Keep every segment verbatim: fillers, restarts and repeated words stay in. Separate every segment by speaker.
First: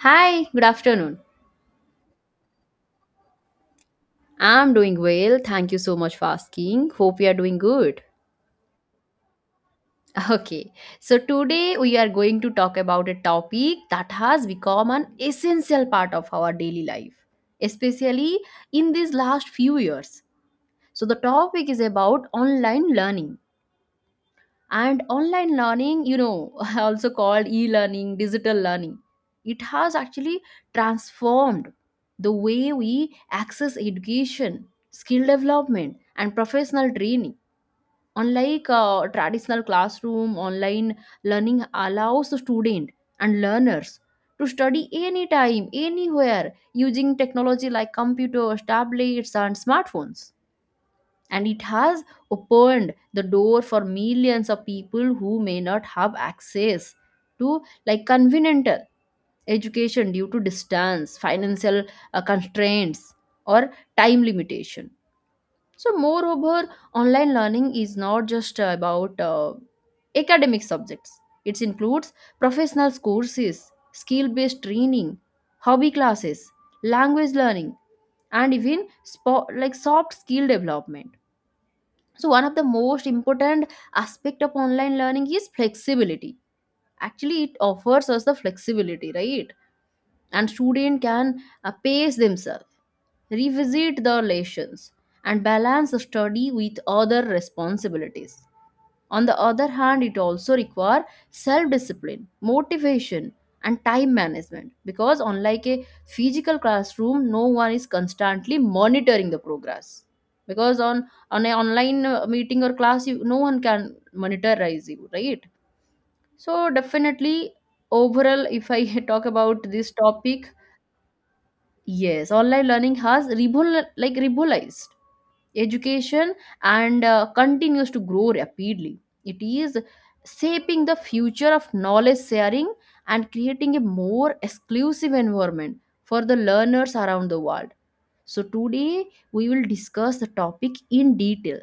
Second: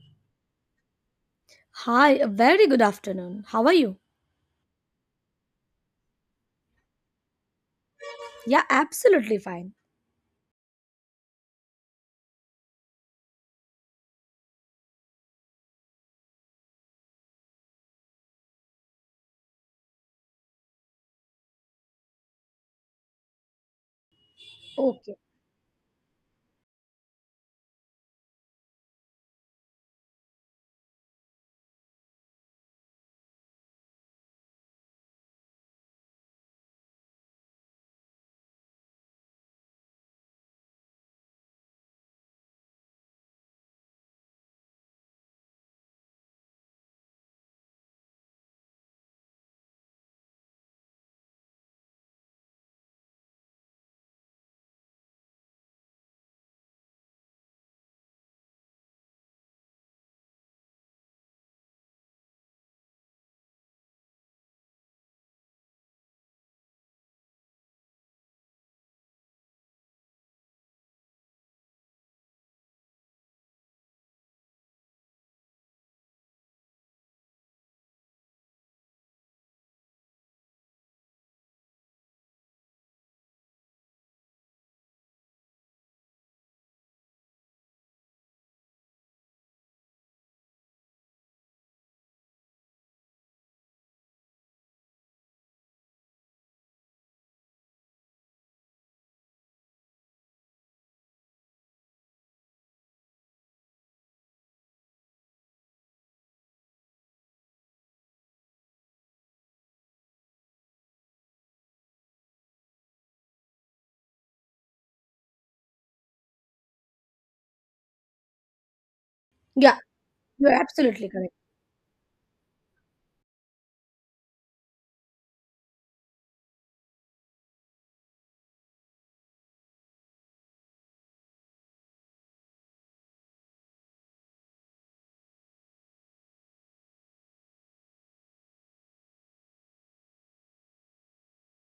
Speaker 1: Hi, good afternoon.
Speaker 2: Hi, a very good afternoon. How are you?
Speaker 1: I'm doing well. Thank you so much for asking. Hope you are doing good.
Speaker 2: Yeah, absolutely fine.
Speaker 1: Okay, so today we are going to talk about a topic that has become an essential part of our daily life, especially in these last few years. So, the topic is about online learning. And
Speaker 2: Okay.
Speaker 1: online learning, you know also called e-learning, digital learning, it has actually transformed the way we access education, skill development, and professional training. Unlike uh, traditional classroom, online learning allows the student and learners to study anytime, anywhere, using technology like computers, tablets, and smartphones. And it has opened the door for millions of people who may not have access to, like, convenient education due to distance, financial uh, constraints, or time limitation. So moreover, online learning is not just about uh, academic subjects. It includes professional courses, skill based training, hobby classes, language learning, and even spo- like soft skill development. So one of the most important aspect of online learning is flexibility. Actually, it offers us the flexibility, right? And student can uh, pace themselves, revisit the lessons, and balance the study with other responsibilities. On the other hand, it also requires self discipline, motivation, and time management because, unlike a physical classroom, no one is constantly monitoring the progress. Because on on an online uh, meeting or class, you, no one can monitorize you, right? So definitely, overall, if I talk about
Speaker 2: Yeah,
Speaker 1: this topic,
Speaker 2: you're absolutely correct.
Speaker 1: yes, online learning has revol- like revolutionized education and uh, continues to grow rapidly. It is shaping the future of knowledge sharing and creating a more exclusive environment for the learners around the world. So, today we will discuss the topic in detail.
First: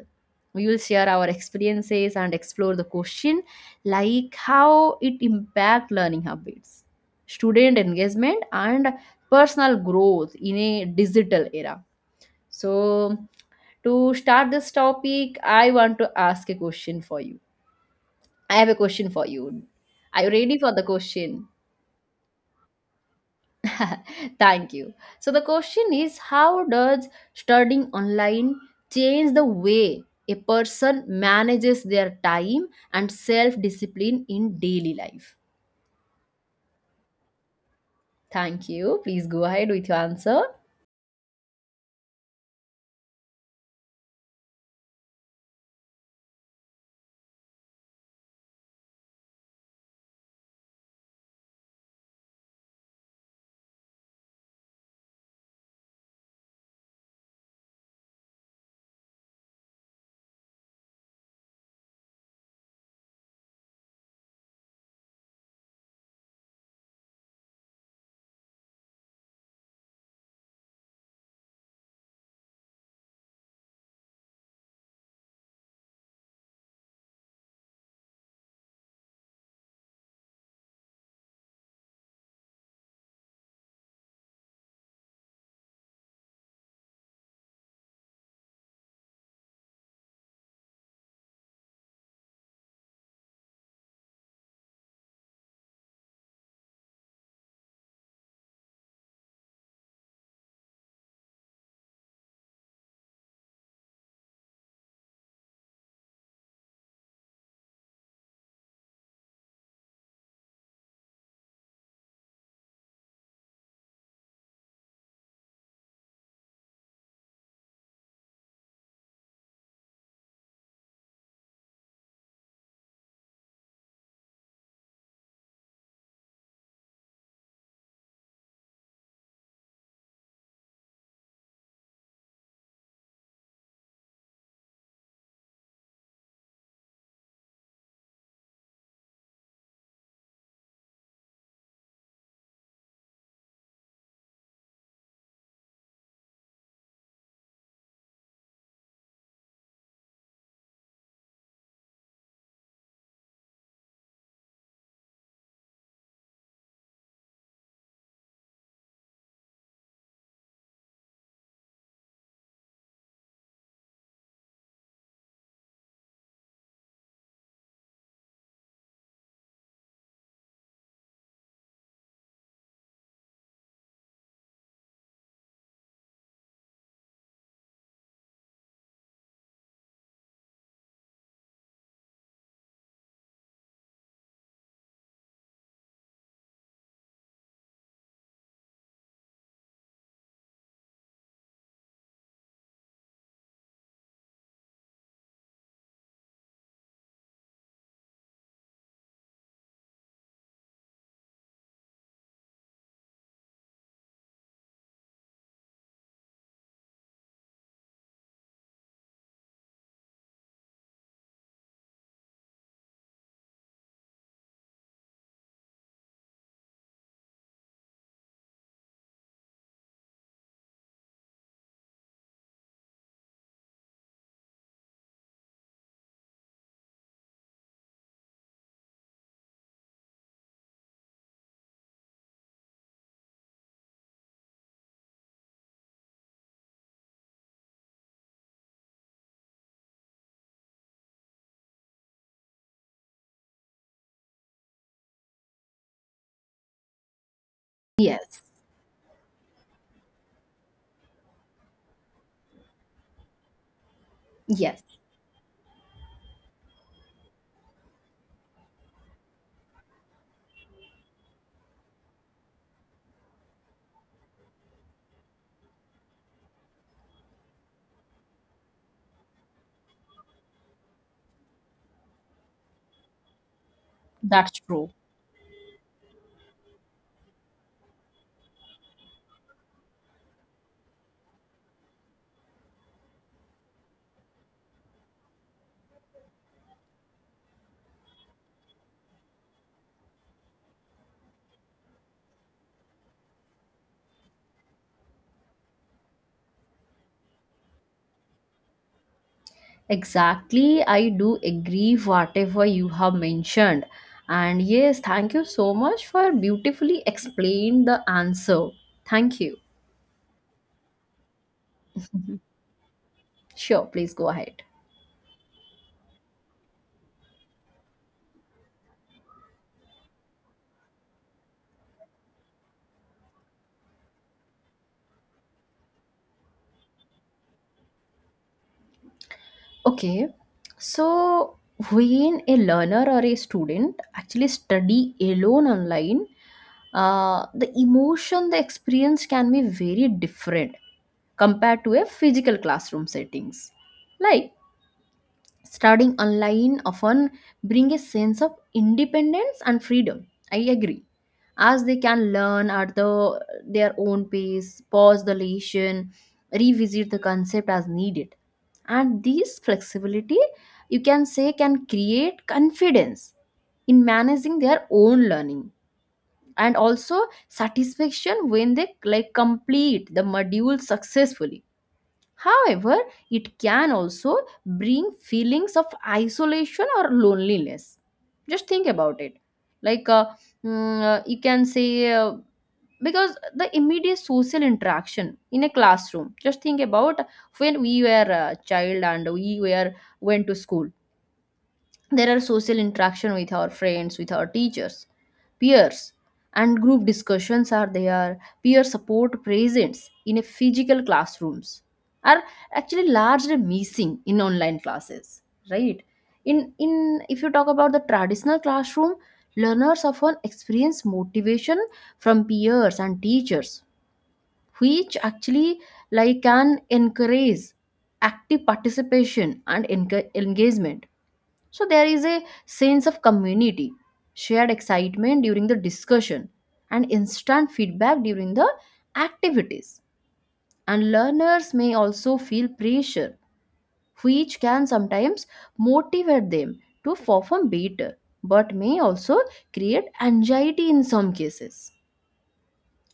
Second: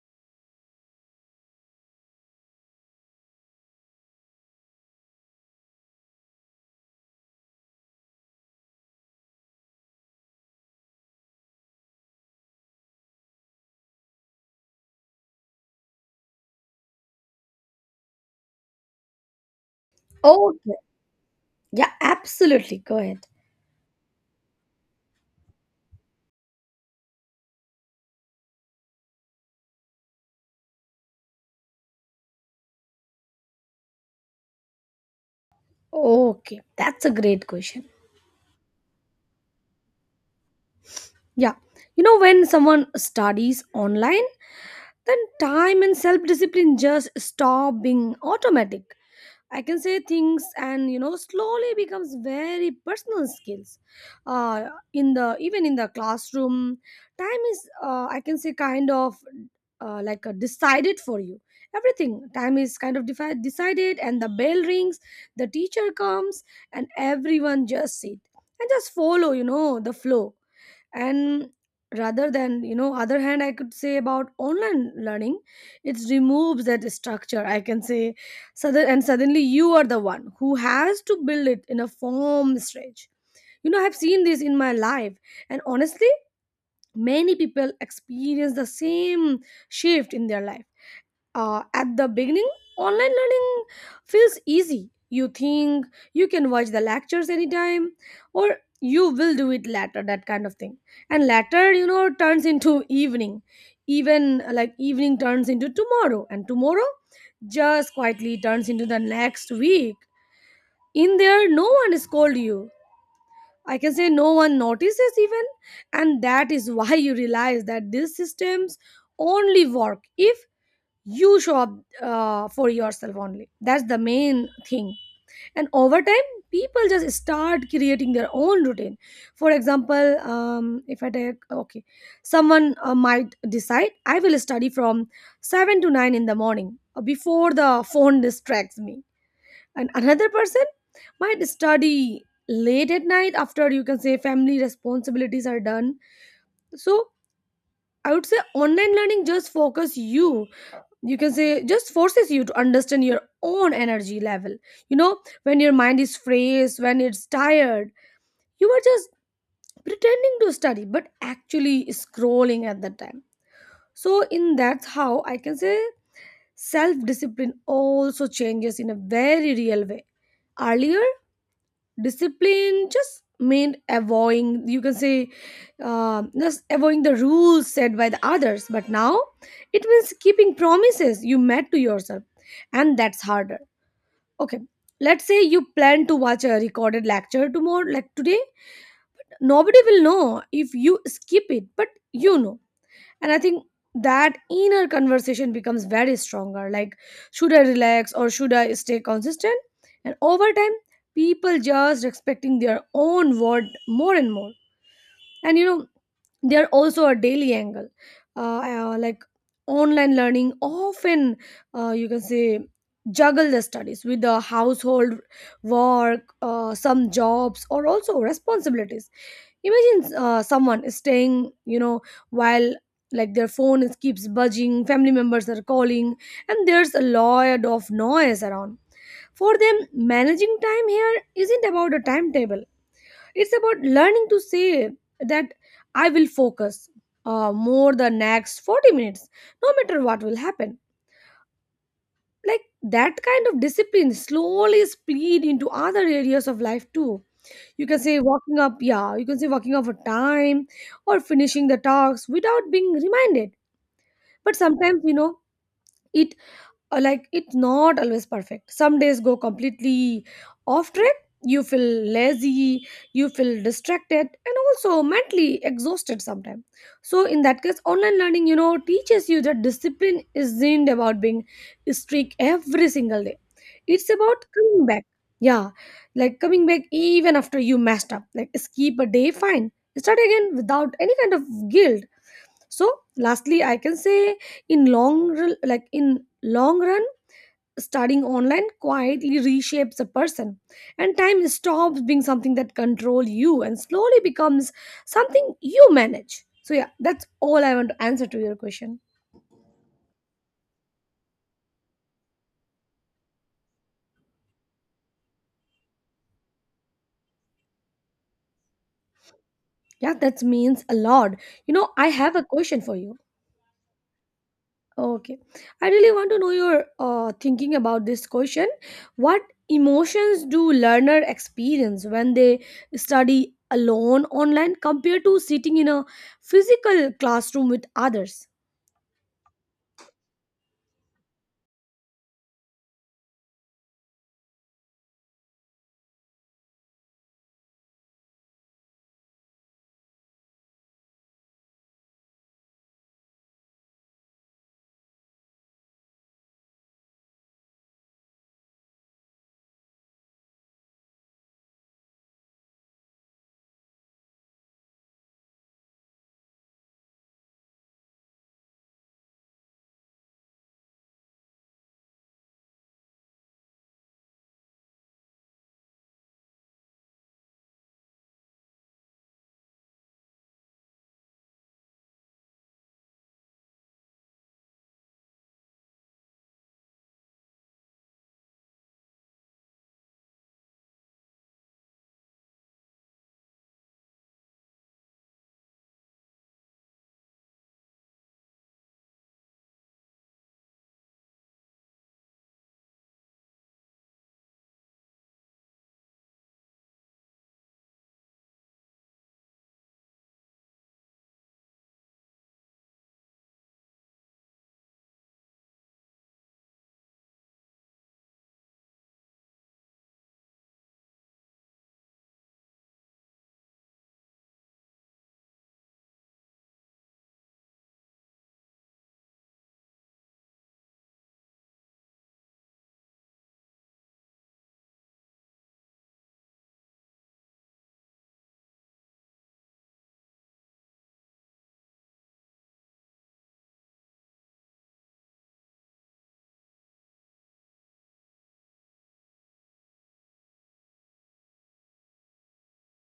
Speaker 1: We will share our experiences and explore the question like how it impact learning habits, student engagement, and personal growth in a digital era. So, to start this topic, I want to ask a question for you. I have a question for you. Are you ready
Speaker 2: Okay.
Speaker 1: for the question?
Speaker 2: Yeah, absolutely. Go ahead.
Speaker 1: Thank you. So, the question is, how does studying online change the way a person manages their time and self discipline in daily life?
Speaker 2: Okay. That's a great question.
Speaker 1: Thank you. Please go ahead with your answer.
Speaker 2: Yeah. You know, when someone studies online, then time and self discipline just stop being automatic. I can say things and you know slowly becomes very personal skills. Uh, in the even in the classroom, time is uh, I can say kind of uh, like uh, decided for you. Everything time is kind of defi- decided, and the bell rings, the teacher comes, and everyone just sit and just follow. You know the flow and rather than you know other hand I could say about online learning, it removes that structure I can say. So and suddenly you are the one who has to build it in a form stage. You know I've seen this in my life, and honestly many people experience the same shift in their life. Uh, at the beginning, online learning feels easy. You think you can watch the lectures anytime, or you will do it later, that kind of thing. And later, you know, turns into evening. Even uh, like evening turns into tomorrow, and tomorrow just quietly turns into the next week. In there, no one scold you. I can say no one notices even, and that is why you realize that these systems only work if you show up uh, for yourself only. That's the main thing. And over time people just start creating their own routine. For example, um, if I take, okay, someone uh, might decide I will study from seven to nine in the morning uh, before the phone distracts me, and another person might study late at night after you can say family responsibilities are done. So I would say online learning just focus you, you can say just forces you to understand your own energy level. You know when your mind is frayed, when it's tired you are just pretending to study but actually scrolling at that time. So in that's how I can say self discipline also changes in a very real way. Earlier discipline just meant avoiding you can say uh, just avoiding the rules set by the others, but now it means keeping promises you made to yourself, and that's harder. Okay, let's say you plan to watch a recorded lecture tomorrow like today. Nobody will know if you skip it, but you know. And I think that inner conversation becomes very stronger, like should I relax or should I stay consistent. And over time people just respecting their own word more and more. And you know there are also a daily angle. uh, uh, like Online learning often uh, you can say juggle the studies with the household work, uh, some jobs or also responsibilities. Imagine uh, someone is staying you know while like their phone is, keeps buzzing, family members are calling, and there's a lot of noise around. For them managing time here isn't about a timetable, it's about learning to say that I will focus uh, more the next forty minutes, no matter what will happen. Like that kind of discipline slowly spread into other areas of life too. You can say
Speaker 1: Yes,
Speaker 2: walking up, yeah, you can say walking up for time, or finishing the talks without being reminded. But
Speaker 1: yes,
Speaker 2: sometimes, you know, it uh, like it's not always perfect. Some days go completely off track. You feel lazy, you feel distracted and also mentally exhausted sometimes. So in that case online learning you know teaches you that discipline isn't about being strict every single day, it's about
Speaker 1: that's
Speaker 2: coming
Speaker 1: true.
Speaker 2: back. Yeah, like coming back even after you messed up, like skip a day fine, start again without any kind of guilt. So lastly I can say in long run- like in long run studying online quietly reshapes a person, and time stops being something that control you and slowly becomes something you manage. So yeah, that's all I want to answer to your question.
Speaker 1: Exactly, I do agree whatever you have mentioned. And yes, thank you so much for beautifully explain the answer. Thank you.
Speaker 2: Yeah, that means a lot. You know I have
Speaker 1: Mhm.
Speaker 2: a question for you.
Speaker 1: Sure, please go ahead.
Speaker 2: Okay, I really want to know your uh, thinking about this question. What emotions do learner experience when they study alone online compared to sitting in a physical classroom with others?
Speaker 1: Okay. So when a learner or a student actually study alone online, uh, the emotion they experience can be very different compared to a physical classroom settings. Like studying online often bring a sense of independence and freedom, I agree, as they can learn at the their own pace, pause the lesson, revisit the concept as needed. And this flexibility, you can say, can create confidence in managing their own learning and also satisfaction when they, like, complete the module successfully. However, it can also bring feelings of isolation or loneliness. Just think about it. Like uh, mm, uh, you can say, uh, because the immediate social interaction in a classroom, just think about when we were a child and we were went to school, there are social interaction with our friends, with our teachers, peers, and group discussions are there. Peer support presence in a physical classrooms are actually largely missing in online classes, right? In in if you talk about the traditional classroom, learners often experience motivation from peers and teachers, which actually, like, can encourage active participation and enca- engagement. So there is a sense of community, shared excitement during the discussion, and instant feedback during the activities. And learners may also feel pressure, which can sometimes motivate them to perform better, but may also create anxiety in some cases.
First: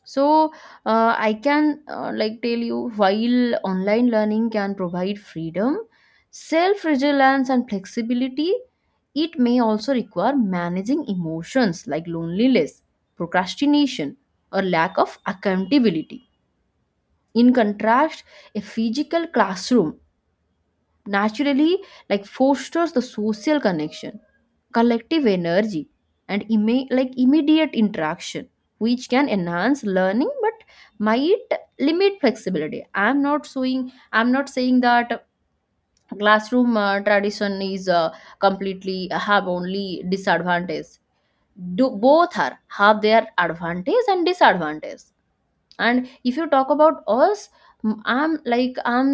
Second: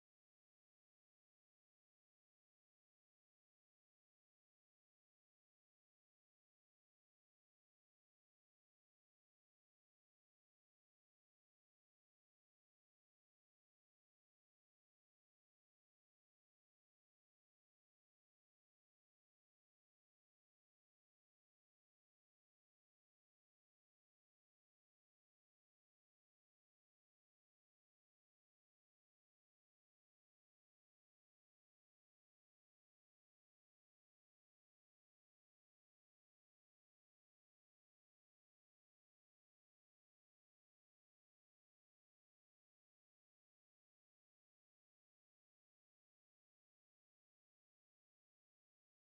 Speaker 1: So, uh, I can uh, like tell you, while online learning can provide freedom, self resilience and flexibility, it may also require managing emotions like loneliness, procrastination, or lack of accountability. In contrast, a physical classroom naturally, like, fosters the social connection, collective energy, and imme- like immediate interaction, which can enhance learning, but might limit flexibility. I'm not saying I'm not saying that classroom uh, tradition is uh, completely have only disadvantage. Do both are have their advantage and disadvantage. And if you talk about us, m- I'm like I'm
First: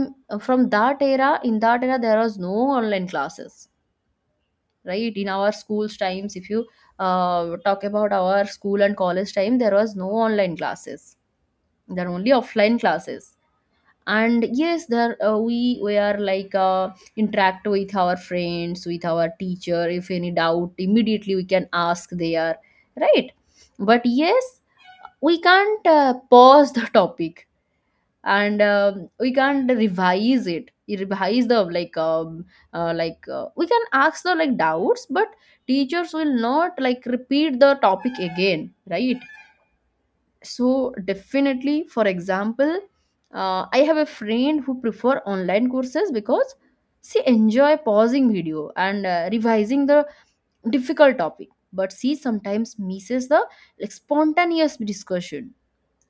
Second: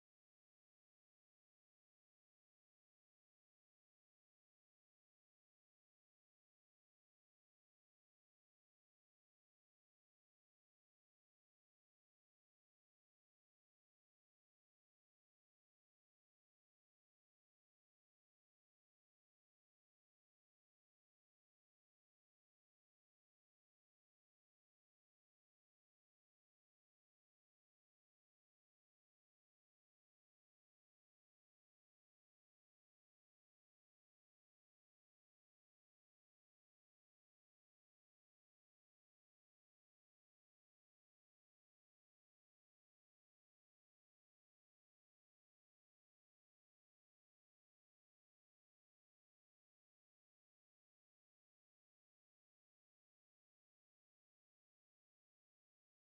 Speaker 1: from that era. In that era there was no online classes, right? In our school's times, if you uh, talk about our school and college time, there was no online classes. There are only offline classes. And yes, there uh, we we are like uh, interact with our friends, with our teacher. If any doubt, immediately we can ask there, right? But yes, we can't uh, pause the topic and um, we can't revise it, revise the like um, uh, like uh, we can ask the like doubts, but teachers will not like repeat the topic again, right? So definitely, for example, uh, I have a friend who prefer online courses because she enjoy pausing video and uh, revising the difficult topic, but she sometimes misses the, like, spontaneous discussion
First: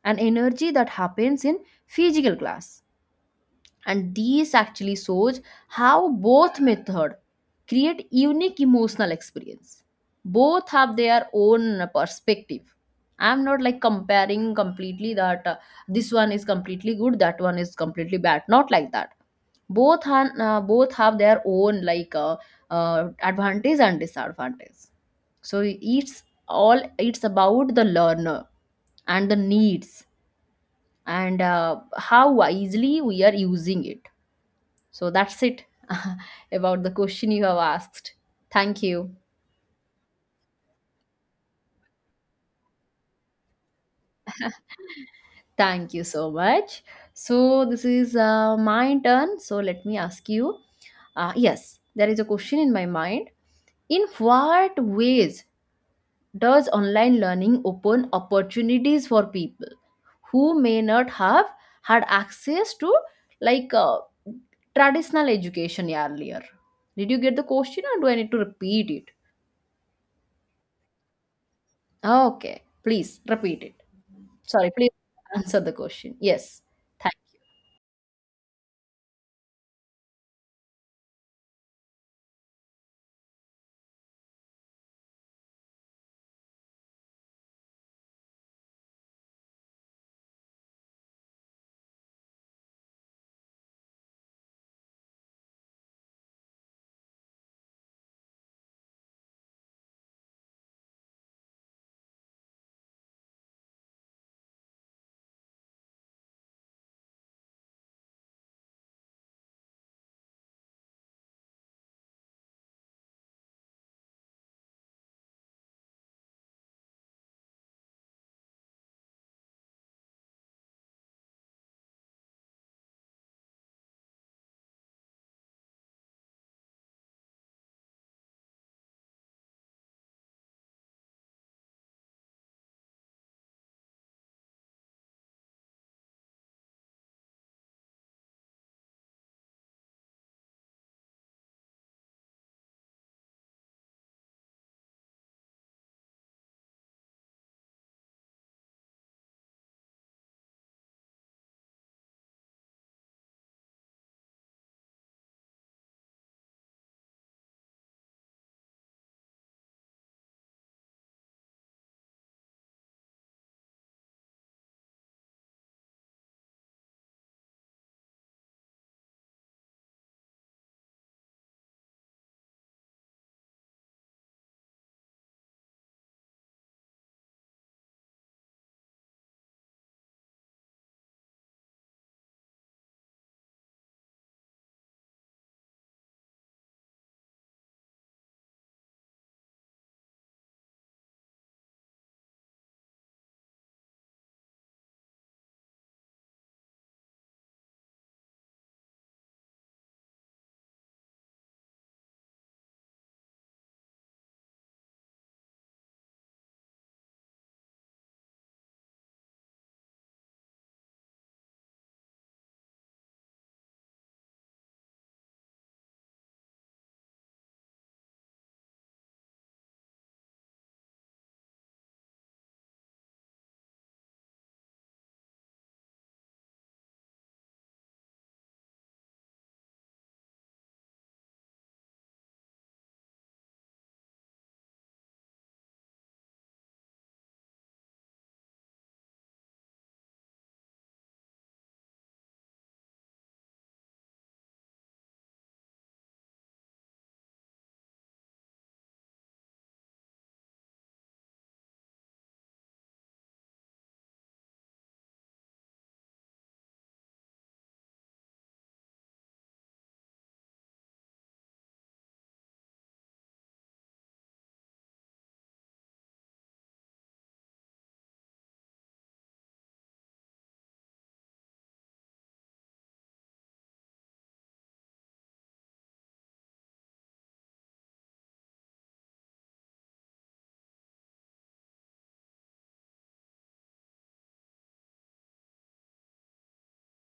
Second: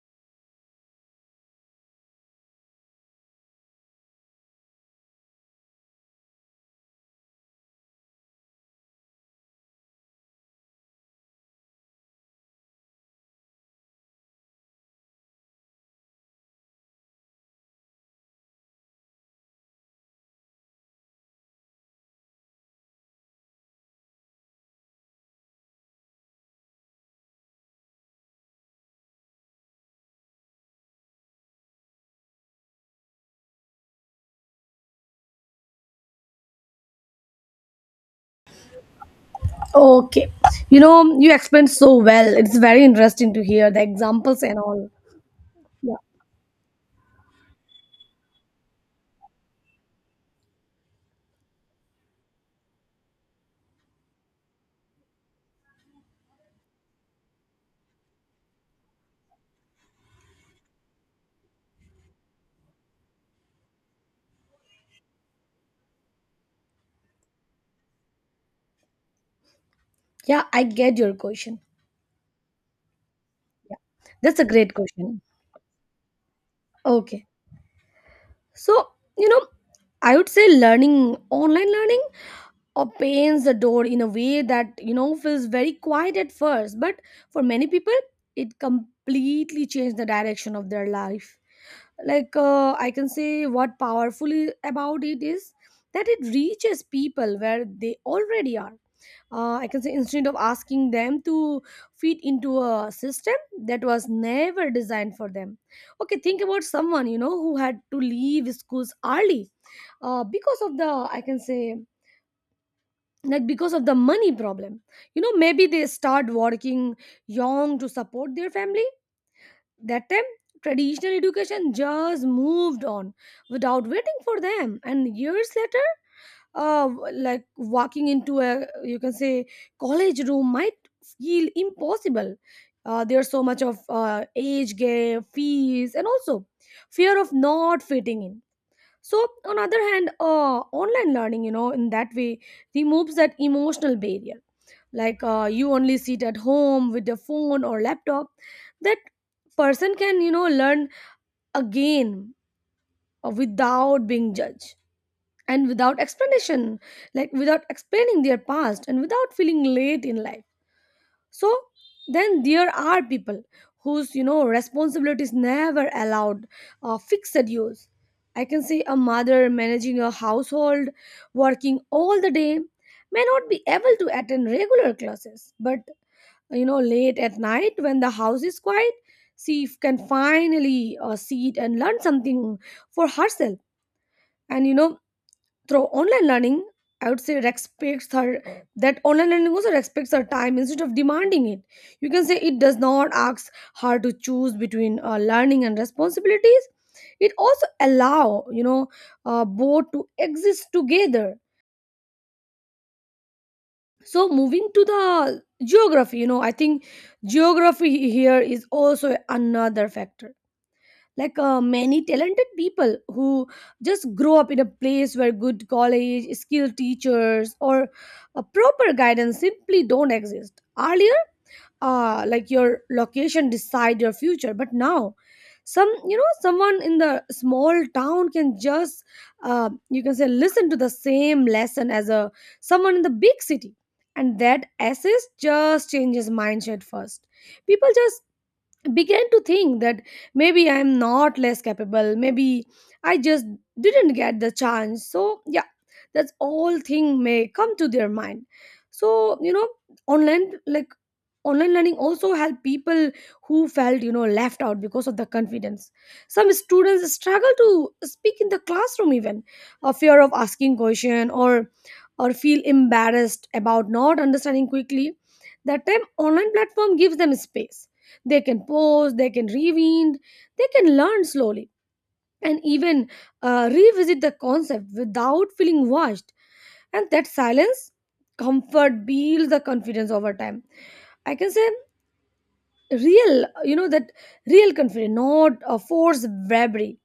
Speaker 1: and energy that happens in physical class. And these actually shows how both method create unique emotional experience. Both have their own perspective. I'm not like comparing completely that uh, this one is completely good, that one is completely bad, not like that. Both han, uh, both have their own like uh, uh, advantage and disadvantage. So it's all, it's about the learner and the needs, and uh, how wisely we are using it. So that's it, about the question you have asked. Thank you.
Speaker 2: Okay. You know, you explained so well. It's very interesting to hear the examples and all.
Speaker 1: Thank
Speaker 2: Yeah.
Speaker 1: you so much. So this is uh, my turn. So let me ask you. Uh, yes, there is a question in my mind. In what ways does online learning open opportunities for people who may not have had access to, like uh, traditional education earlier? Did you get the question or do I need to repeat it?
Speaker 2: Yeah, I get your question.
Speaker 1: Okay, please repeat it.
Speaker 2: Yeah. That's a
Speaker 1: Sorry,
Speaker 2: great
Speaker 1: please
Speaker 2: question.
Speaker 1: answer the question. Yes. Thank,
Speaker 2: Okay. So, you know, I would say learning, online learning opens the door in a way that you know feels very quiet at first, but for many people it completely changed the direction of their life. Like uh, I can say what powerful i- about it is that it reaches people where they already are. uh, I can say instead of asking them to fit into a system that was never designed for them. Okay, think about someone you know who had to leave schools early, uh, because of the I can say like because of the money problem. You know maybe they start working young to support their family. That time traditional education just moved on without waiting for them, and years later uh like walking into a you can say college room might feel impossible. Uh, there's so much of uh, age gap, fees and also fear of not fitting in. So on other hand uh, online learning you know in that way removes that emotional barrier. Like uh, you only sit at home with your phone or laptop, that person can you know learn again uh, without being judged and without explanation, like without explaining their past and without feeling late in life. So then there are people whose you know responsibility is never allowed uh, fixed use. I can say a mother managing a household, working all the day, may not be able to attend regular classes, but you know late at night when the house is quiet she f- can finally uh, sit and learn something for herself. And you know through online learning I would say respects her, that online learning also respects her time instead of demanding it. You can say it does not ask her to choose between uh, learning and responsibilities, it also allow you know uh, both to exist together. So moving to the geography, you know I think geography here is also another factor. Like uh, many talented people who just grow up in a place where good college, skilled teachers or a proper guidance simply don't exist earlier. Uh like your location decide your future, but now some you know someone in the small town can just uh, you can say listen to the same lesson as a someone in the big city. And that assist just changes mindset first. People just began to think that maybe I'm not less capable, maybe I just didn't get the chance. So yeah, that's all thing may come to their mind. So you know, online like online learning also helped people who felt you know left out because of the confidence. Some students struggle to speak in the classroom, even a fear of asking question or or feel embarrassed about not understanding quickly. That time online platform gives them space. They can pause, they can rewind, they can learn slowly, and even uh, revisit the concept without feeling washed. And that silence, comfort builds the confidence over time. I can say real, you know, that real confidence, not a forced bravery.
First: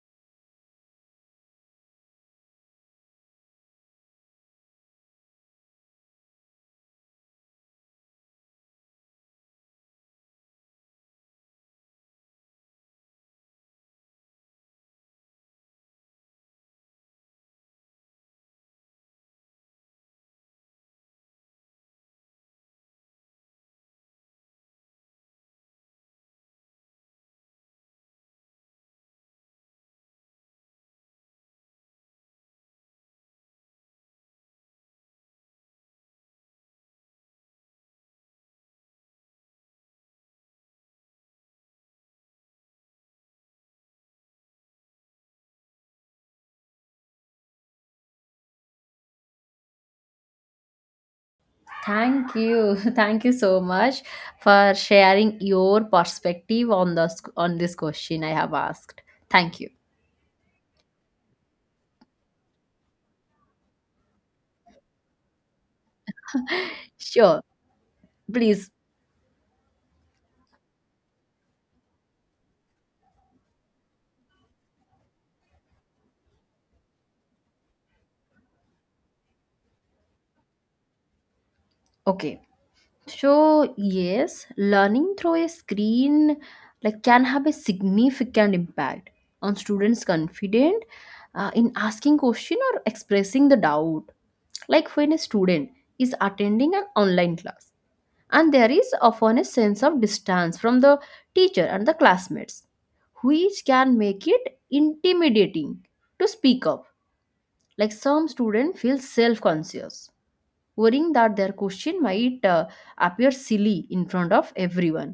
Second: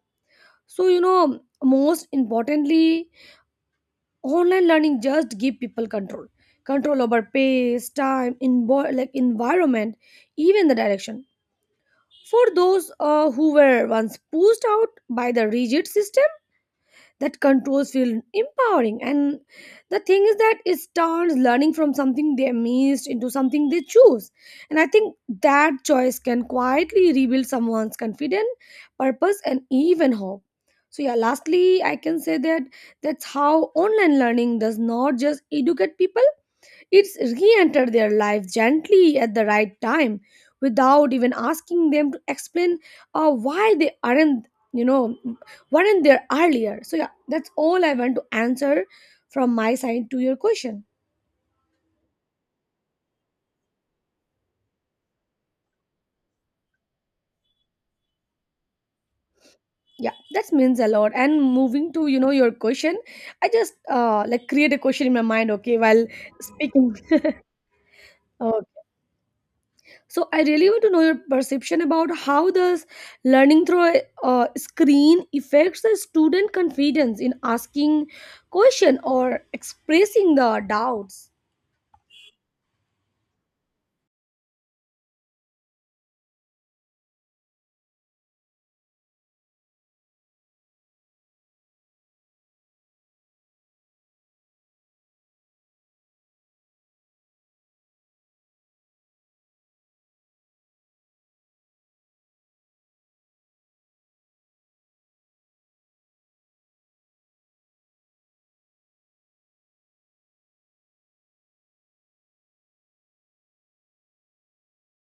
Speaker 2: So, you know, most importantly, online learning just give people control, control over pace, time, in like environment, even the direction. For those uh, who were once pushed out by the rigid system, that controls feel empowering. And the thing is that it turns learning from something they missed into something they choose. And I think that choice can quietly rebuild someone's confidence, purpose, and even hope. So yeah, lastly, I can say that that's how online learning does not just educate people, it's re entered their life gently at the right time without even asking them to explain uh, why they aren't, you know, weren't there earlier. So, yeah, that's all I want to answer from my side to your question.
Speaker 1: thank you. Thank you so much for sharing your perspective on the sc- on this question I have asked. Thank you.
Speaker 2: Yeah, that means a lot. And moving to, you know, your question, I just uh, like create a question in my mind, okay, while speaking.
Speaker 1: Sure. Please.
Speaker 2: So I really want to know your perception about how does learning through a uh, screen affects the student confidence in asking question or expressing the doubts.
Speaker 1: Okay. So, yes, learning through a screen, like, can have a significant impact on students' confidence uh, in asking question or expressing the doubt. Like when a student is attending an online class, and there is often a sense of distance from the teacher and the classmates, which can make it intimidating to speak up. Like some students feel self-conscious, worrying that their question might uh, appear silly in front of everyone,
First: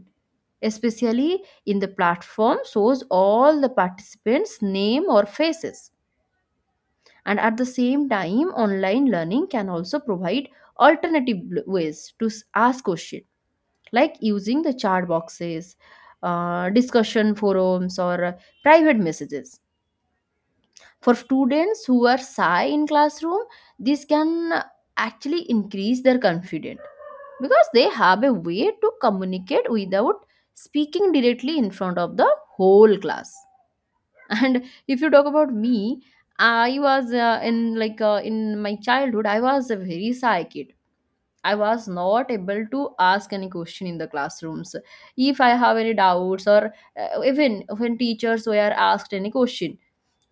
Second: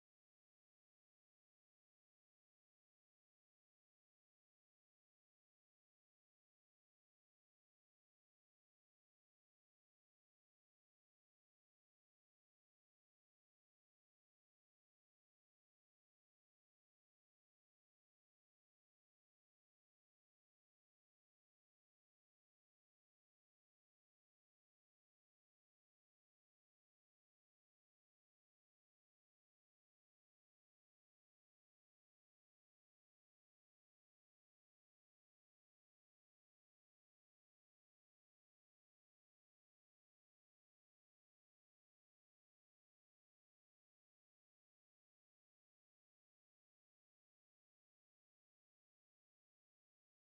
Speaker 1: especially in the platform shows all the participants name or faces. And at the same time, online learning can also provide alternative ways to s- ask questions, like using the chat boxes, uh, discussion forums, or private messages. For students who are shy in classroom, this can actually increase their confidence because they have a way to communicate without speaking directly in front of the whole class. And if you talk about me, I was uh, in like uh, in my childhood, I was a very shy kid. I was not able to ask any question in the classrooms. If I have any doubts, or uh, even when teachers were asked any question,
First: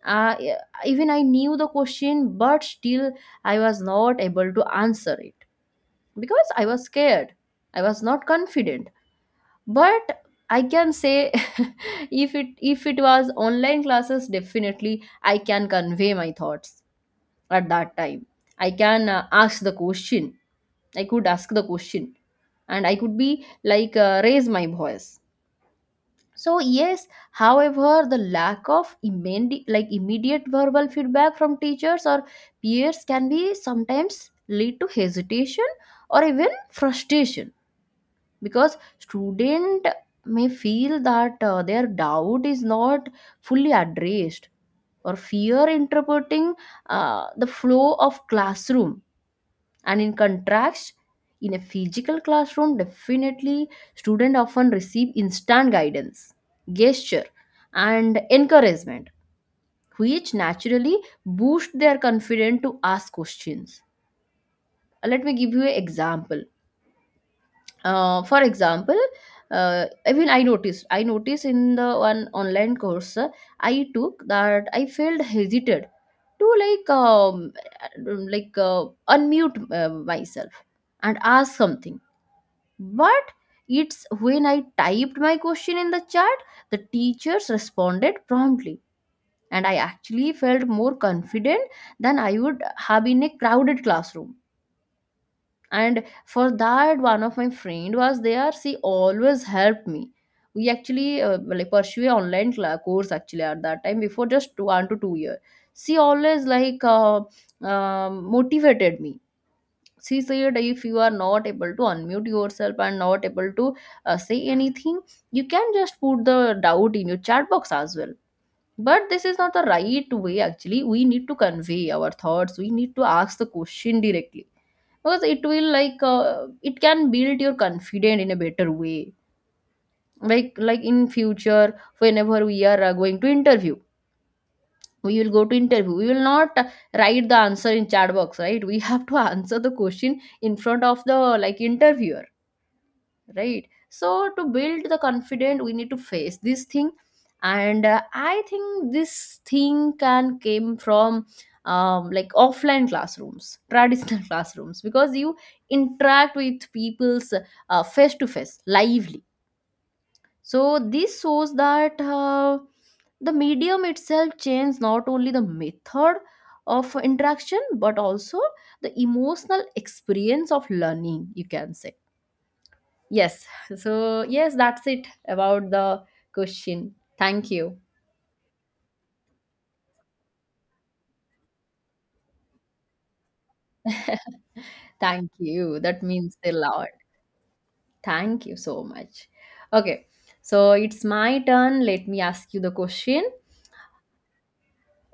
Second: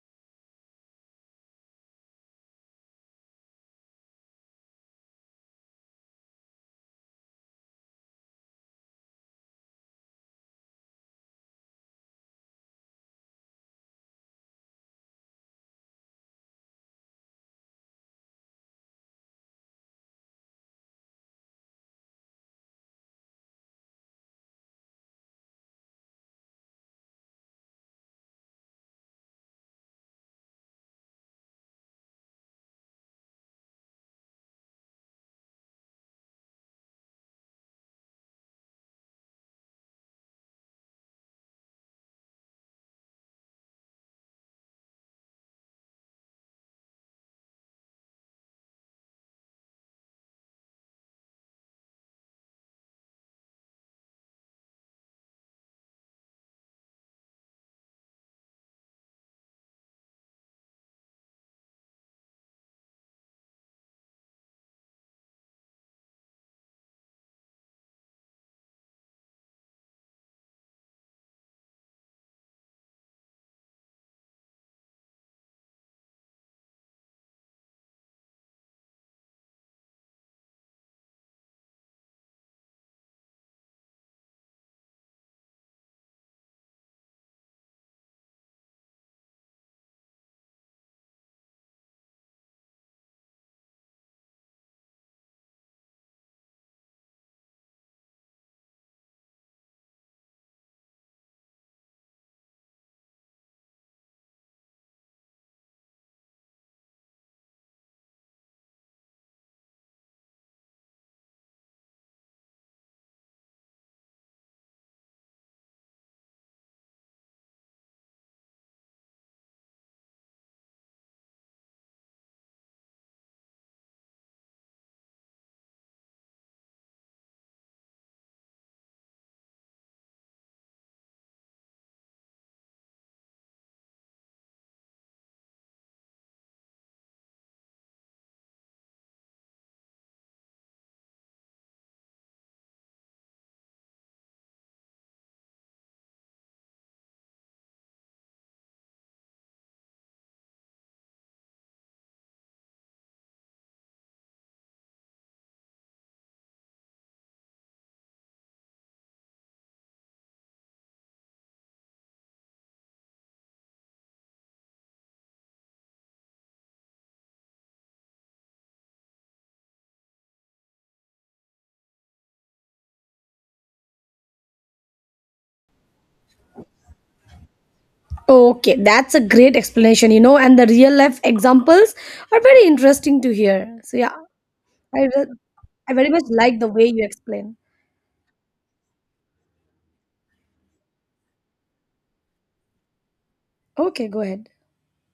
Speaker 1: uh, yeah, even I knew the question, but still I was not able to answer it because I was scared. I was not confident. But I can say, if it if it was online classes, definitely I can convey my thoughts at that time. I can uh, ask the question. I could ask the question, and I could be like uh, raise my voice. So yes, however, the lack of immedi- like immediate verbal feedback from teachers or peers can be sometimes lead to hesitation or even frustration because student may feel that uh, their doubt is not fully addressed or fear interpreting uh, the flow of classroom. And in contrast, in a physical classroom, definitely students often receive instant guidance, gesture, and encouragement, which naturally boost their confidence to ask questions. Uh, let me give you an example. Uh, for example, uh, i mean i noticed I noticed in the one online course uh, I took that I felt hesitant to like um, like uh, unmute uh, myself and ask something. But it's when I typed my question in the chat, the teachers responded promptly, and I actually felt more confident than I would have in a crowded classroom. And for that, one of my friend was there. She always helped me. We actually uh, like pursue a online cla- course actually at that time before just one to two year. She always like uh, um motivated me. She said if you are not able to unmute yourself and not able to uh, say anything, you can just put the doubt in your chat box as well, but this is not the right way. Actually, we need to convey our thoughts, we need to ask the question directly because it will like uh, it can build your confidence in a better way. Like like in future whenever we are uh, going to interview, we will go to interview, we will not uh, write the answer in chat box, right? We have to answer the question in front of the like interviewer, right? So to build the confident, we need to face this thing. And uh, I think this thing can came from um, like offline classrooms, traditional classrooms, because you interact with people's uh, face to face, lively. So this shows that uh, the medium itself changes not only the method of interaction but also the emotional experience of learning, you can say. Yes. So, yes, that's it about the question. Thank you.
Speaker 2: Okay, that's a great explanation, you know, and the real life examples are very interesting to hear. So yeah, I re-
Speaker 1: Thank you.
Speaker 2: I
Speaker 1: That
Speaker 2: very much
Speaker 1: means a
Speaker 2: like the way
Speaker 1: lot.
Speaker 2: you explain.
Speaker 1: Thank you so much. Okay. So, it's my turn. Let me ask you the question.
Speaker 2: Okay, go ahead.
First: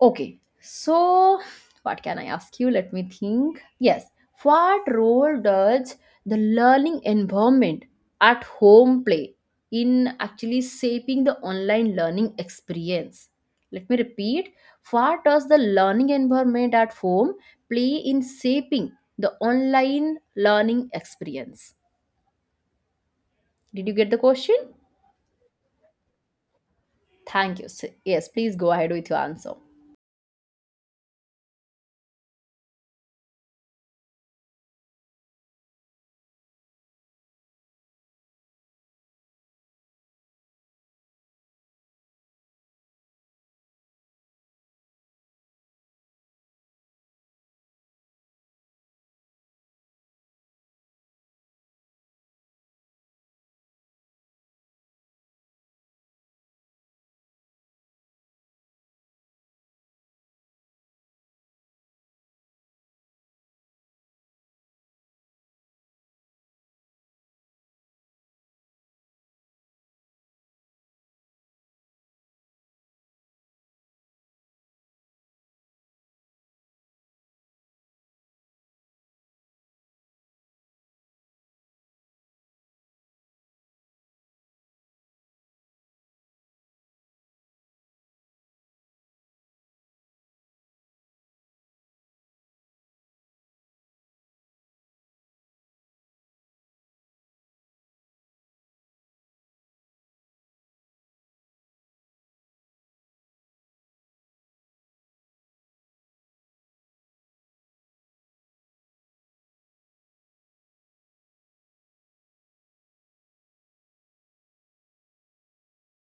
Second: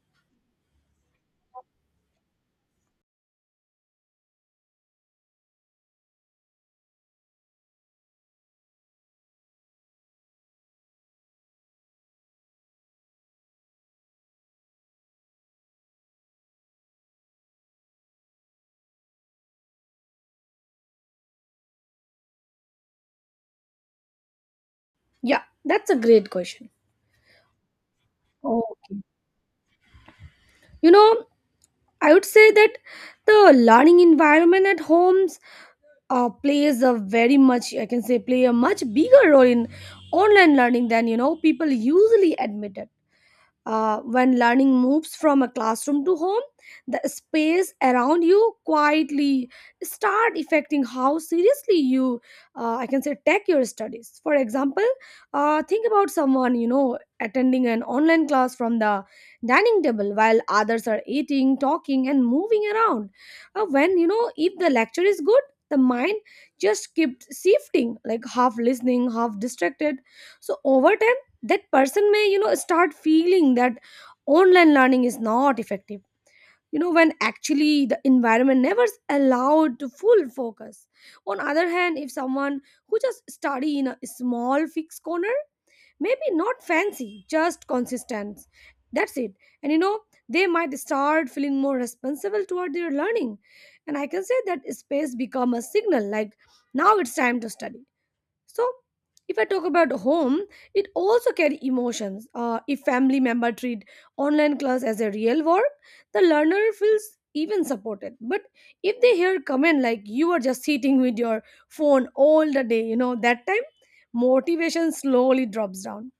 Speaker 1: Okay, so what can I ask you? Let me think. Yes, what role does the learning environment at home play in actually shaping the online learning experience? Let me repeat. What does the learning environment at home play in shaping the online learning experience? Did you get the question?
Speaker 2: Yeah, that's a great question.
Speaker 1: Thank you. So- yes, please go ahead
Speaker 2: Okay.
Speaker 1: with your answer.
Speaker 2: You know, I would say that the learning environment at homes uh, plays a very much I can say play a much bigger role in online learning than you know people usually admit it. Uh, when learning moves from a classroom to home, the space around you quietly start affecting how seriously you, uh, I can say, take your studies. For example, uh, think about someone you know attending an online class from the dining table while others are eating, talking, and moving around. Uh, when you know if the lecture is good, the mind just kept shifting, like half listening, half distracted. So over time that person may you know start feeling that online learning is not effective you know when actually the environment never s- allowed to full focus on other hand if someone who just study in a small fixed corner, maybe not fancy, just consistent, that's it. And you know they might start feeling more responsible toward their learning, and I can say that space become a signal like now it's time to study. So, if I talk about home, it also carry emotions. Uh, if family member treat online class as a real work, the learner feels even supported. But if they hear comment like you are just sitting with your phone all the day, you know that time motivation slowly drops down.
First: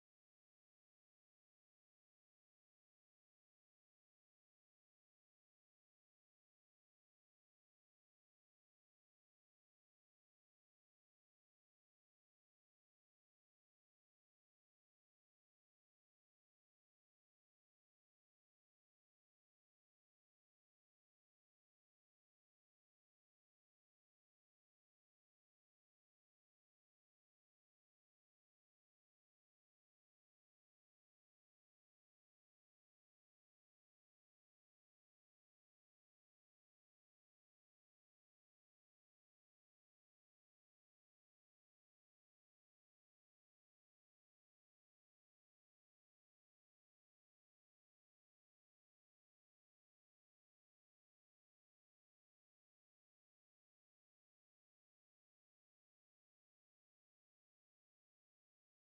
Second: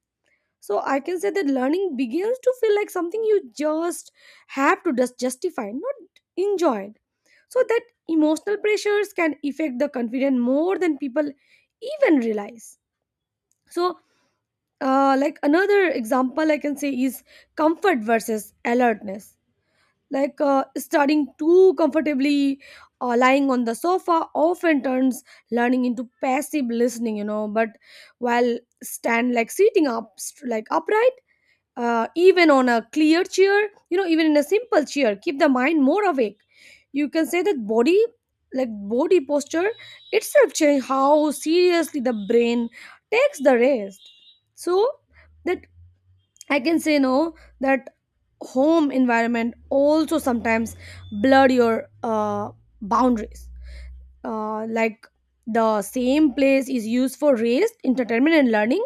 Speaker 2: So I can say that learning begins to feel like something you just have to just justify, not enjoy. So that emotional pressures can affect the confidence more than people even realize. So, uh, like another example I can say is comfort versus alertness. Like uh, studying too comfortably or lying on the sofa often turns learning into passive listening, you know. But while stand like sitting up, like upright, uh, even on a clear chair, you know even in a simple chair, keep the mind more awake. You can say that body like body posture itself change how seriously the brain takes the rest. So that I can say no that home environment also sometimes blur your uh, boundaries, uh, like the same place is used for rest, entertainment, and learning.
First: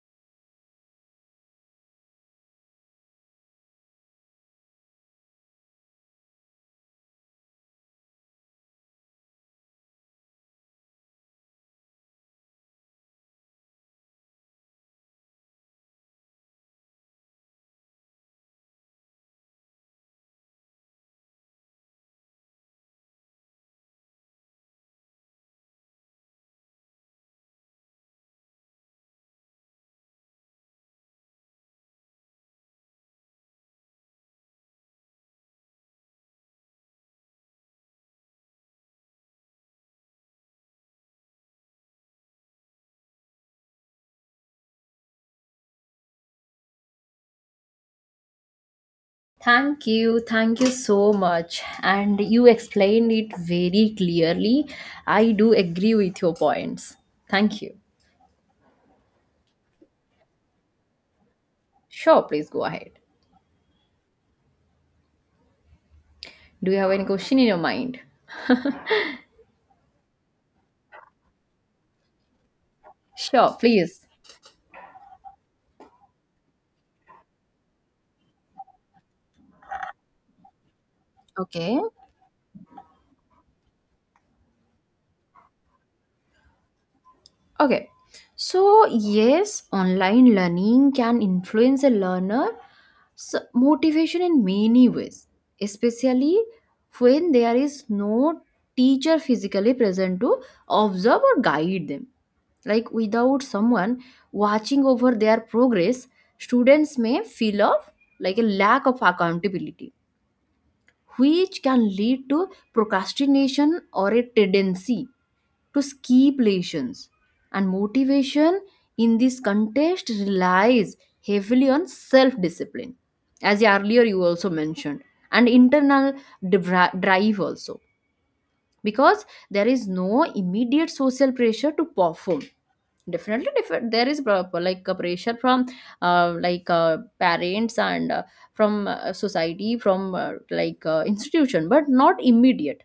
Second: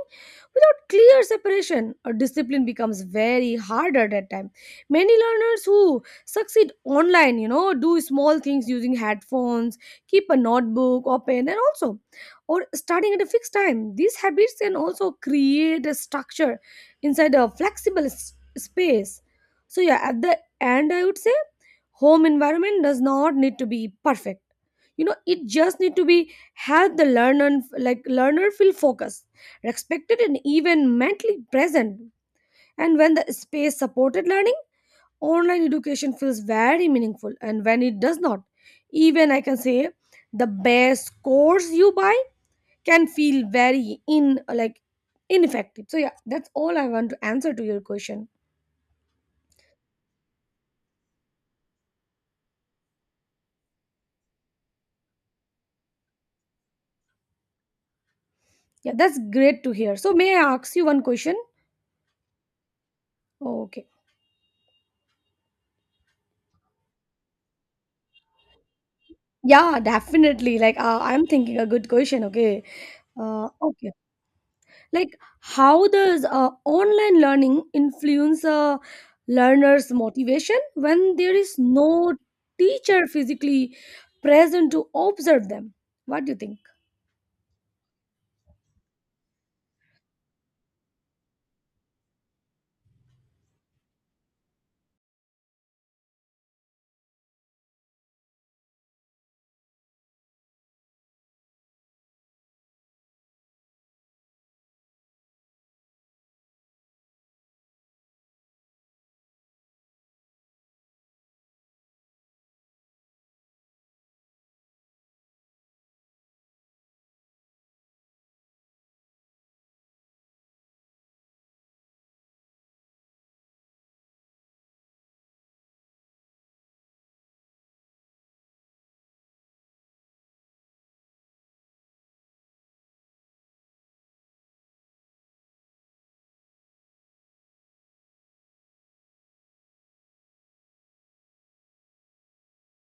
Speaker 2: Without clear separation, a discipline becomes very hard at that time. Many learners who succeed online, you know, do small things using headphones, keep a notebook open, and also, or starting at a fixed time. These habits can also create a structure inside a flexible s- space. So, yeah, at the end, I would say home environment does not need to be perfect, you know it just need to be help the learner, like learner feel focused, respected, and even mentally present. And when the space supported learning, online education feels very meaningful, and when it does not, even I can say the best course you buy can feel very in like ineffective. So yeah, that's all I want to answer to your question.
Speaker 1: Thank you. Thank you so much. And you explained it very clearly. I do agree with your points. Thank you.
Speaker 2: Yeah, that's great to hear. So may I ask you one question?
Speaker 1: Sure, please go ahead.
Speaker 2: Okay.
Speaker 1: Do you have any question in your mind?
Speaker 2: Yeah, definitely. Like, uh, I'm thinking a good question. Okay. Uh,
Speaker 1: Sure,
Speaker 2: okay.
Speaker 1: please.
Speaker 2: Like, how does uh, online learning influence a learner's motivation when there is
Speaker 1: Okay.
Speaker 2: no teacher physically present to observe them? What do you think?
Speaker 1: Okay. So, yes, online learning can influence a learner s- motivation in many ways, especially when there is no teacher physically present to observe or guide them. Like without someone watching over their progress, students may feel of like a lack of accountability, which can lead to procrastination or a tendency to skip lessons. And motivation in this context relies heavily on self discipline, as earlier you also mentioned, and internal dri- drive also, because there is no immediate social pressure to perform. Definitely different, there is prob- like a pressure from uh, like uh, parents and uh, from uh, society, from uh, like uh, institution, but not immediate.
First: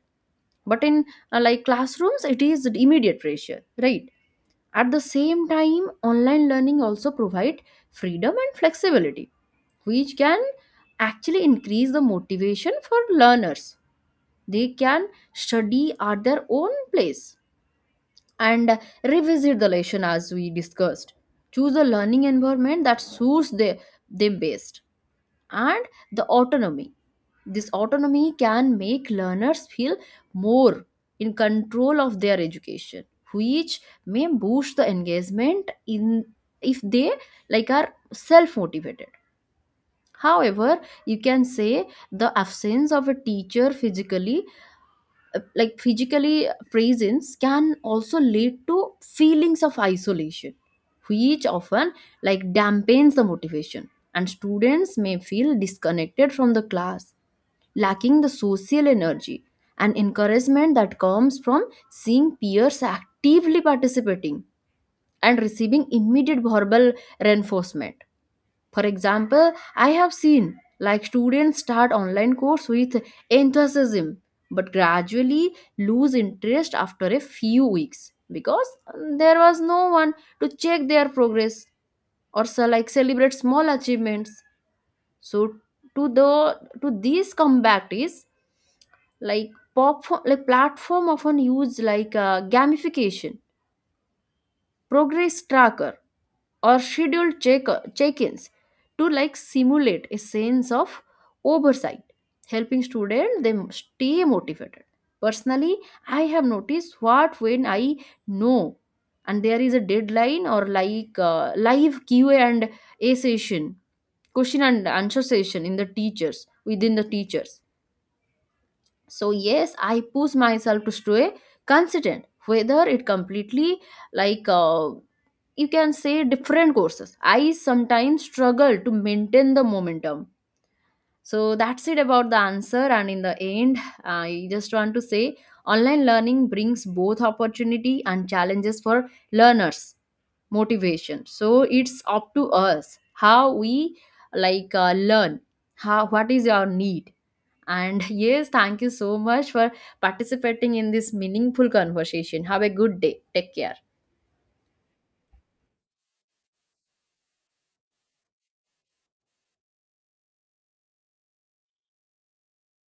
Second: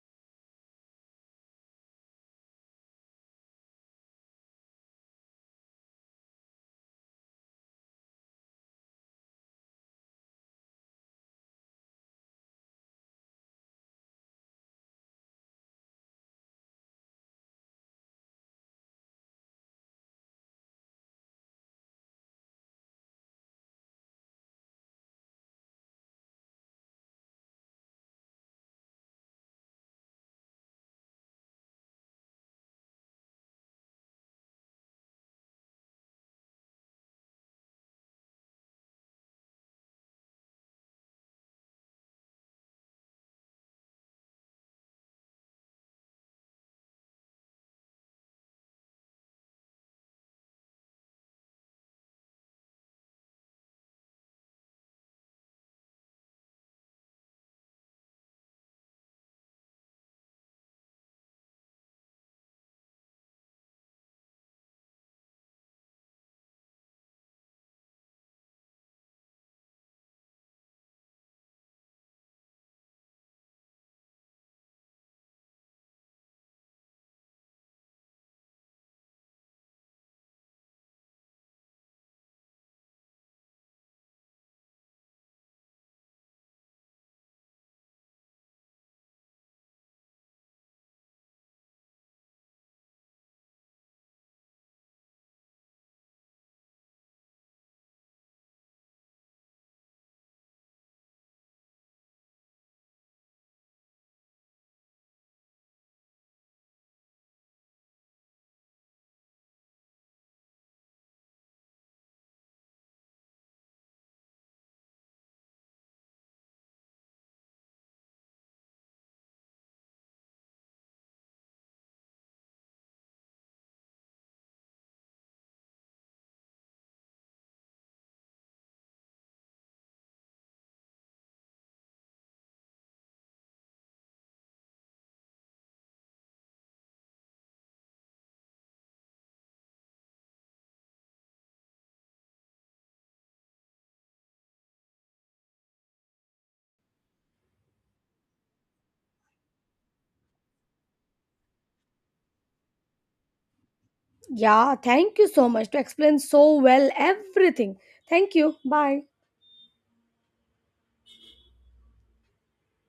Speaker 1: But in uh, like classrooms it is immediate pressure, right? At the same time, online learning also provide freedom and flexibility, which can actually increase the motivation for learners. They can study at their own place and revisit the lesson as we discussed. Choose a learning environment that suits the, them best, and the autonomy. This autonomy can make learners feel more in control of their education, which may boost the engagement in if they like are self-motivated. However, you can say the absence of a teacher physically uh, like physically uh, presence can also lead to feelings of isolation, which often like dampens the motivation, and students may feel disconnected from the class, lacking the social energy and encouragement that comes from seeing peers actively participating and receiving immediate verbal reinforcement. For example, I have seen like students start online course with enthusiasm but gradually lose interest after a few weeks because um, there was no one to check their progress or so like celebrate small achievements. So, to the to these comeback is like pop like platform often use like uh, gamification, progress tracker, or scheduled check- check-ins to like simulate a sense of oversight, helping students them stay motivated. Personally, I have noticed what when I know and there is a deadline or like uh, live Q A and a session, question and answer session in the teachers within the teachers. So yes, I push myself to stay consistent, whether it completely like uh, you can say different courses. I sometimes struggle to maintain the momentum. So that's it about the answer. And in the end, I just want to say online learning brings both opportunity and challenges for learners motivation. So it's up to us how we like uh, learn, how what is your need. And yes, thank you so much for participating in this meaningful conversation. Have a good day, take care.
Speaker 2: Yeah, thank you so much to explain so well everything. Thank you. Bye.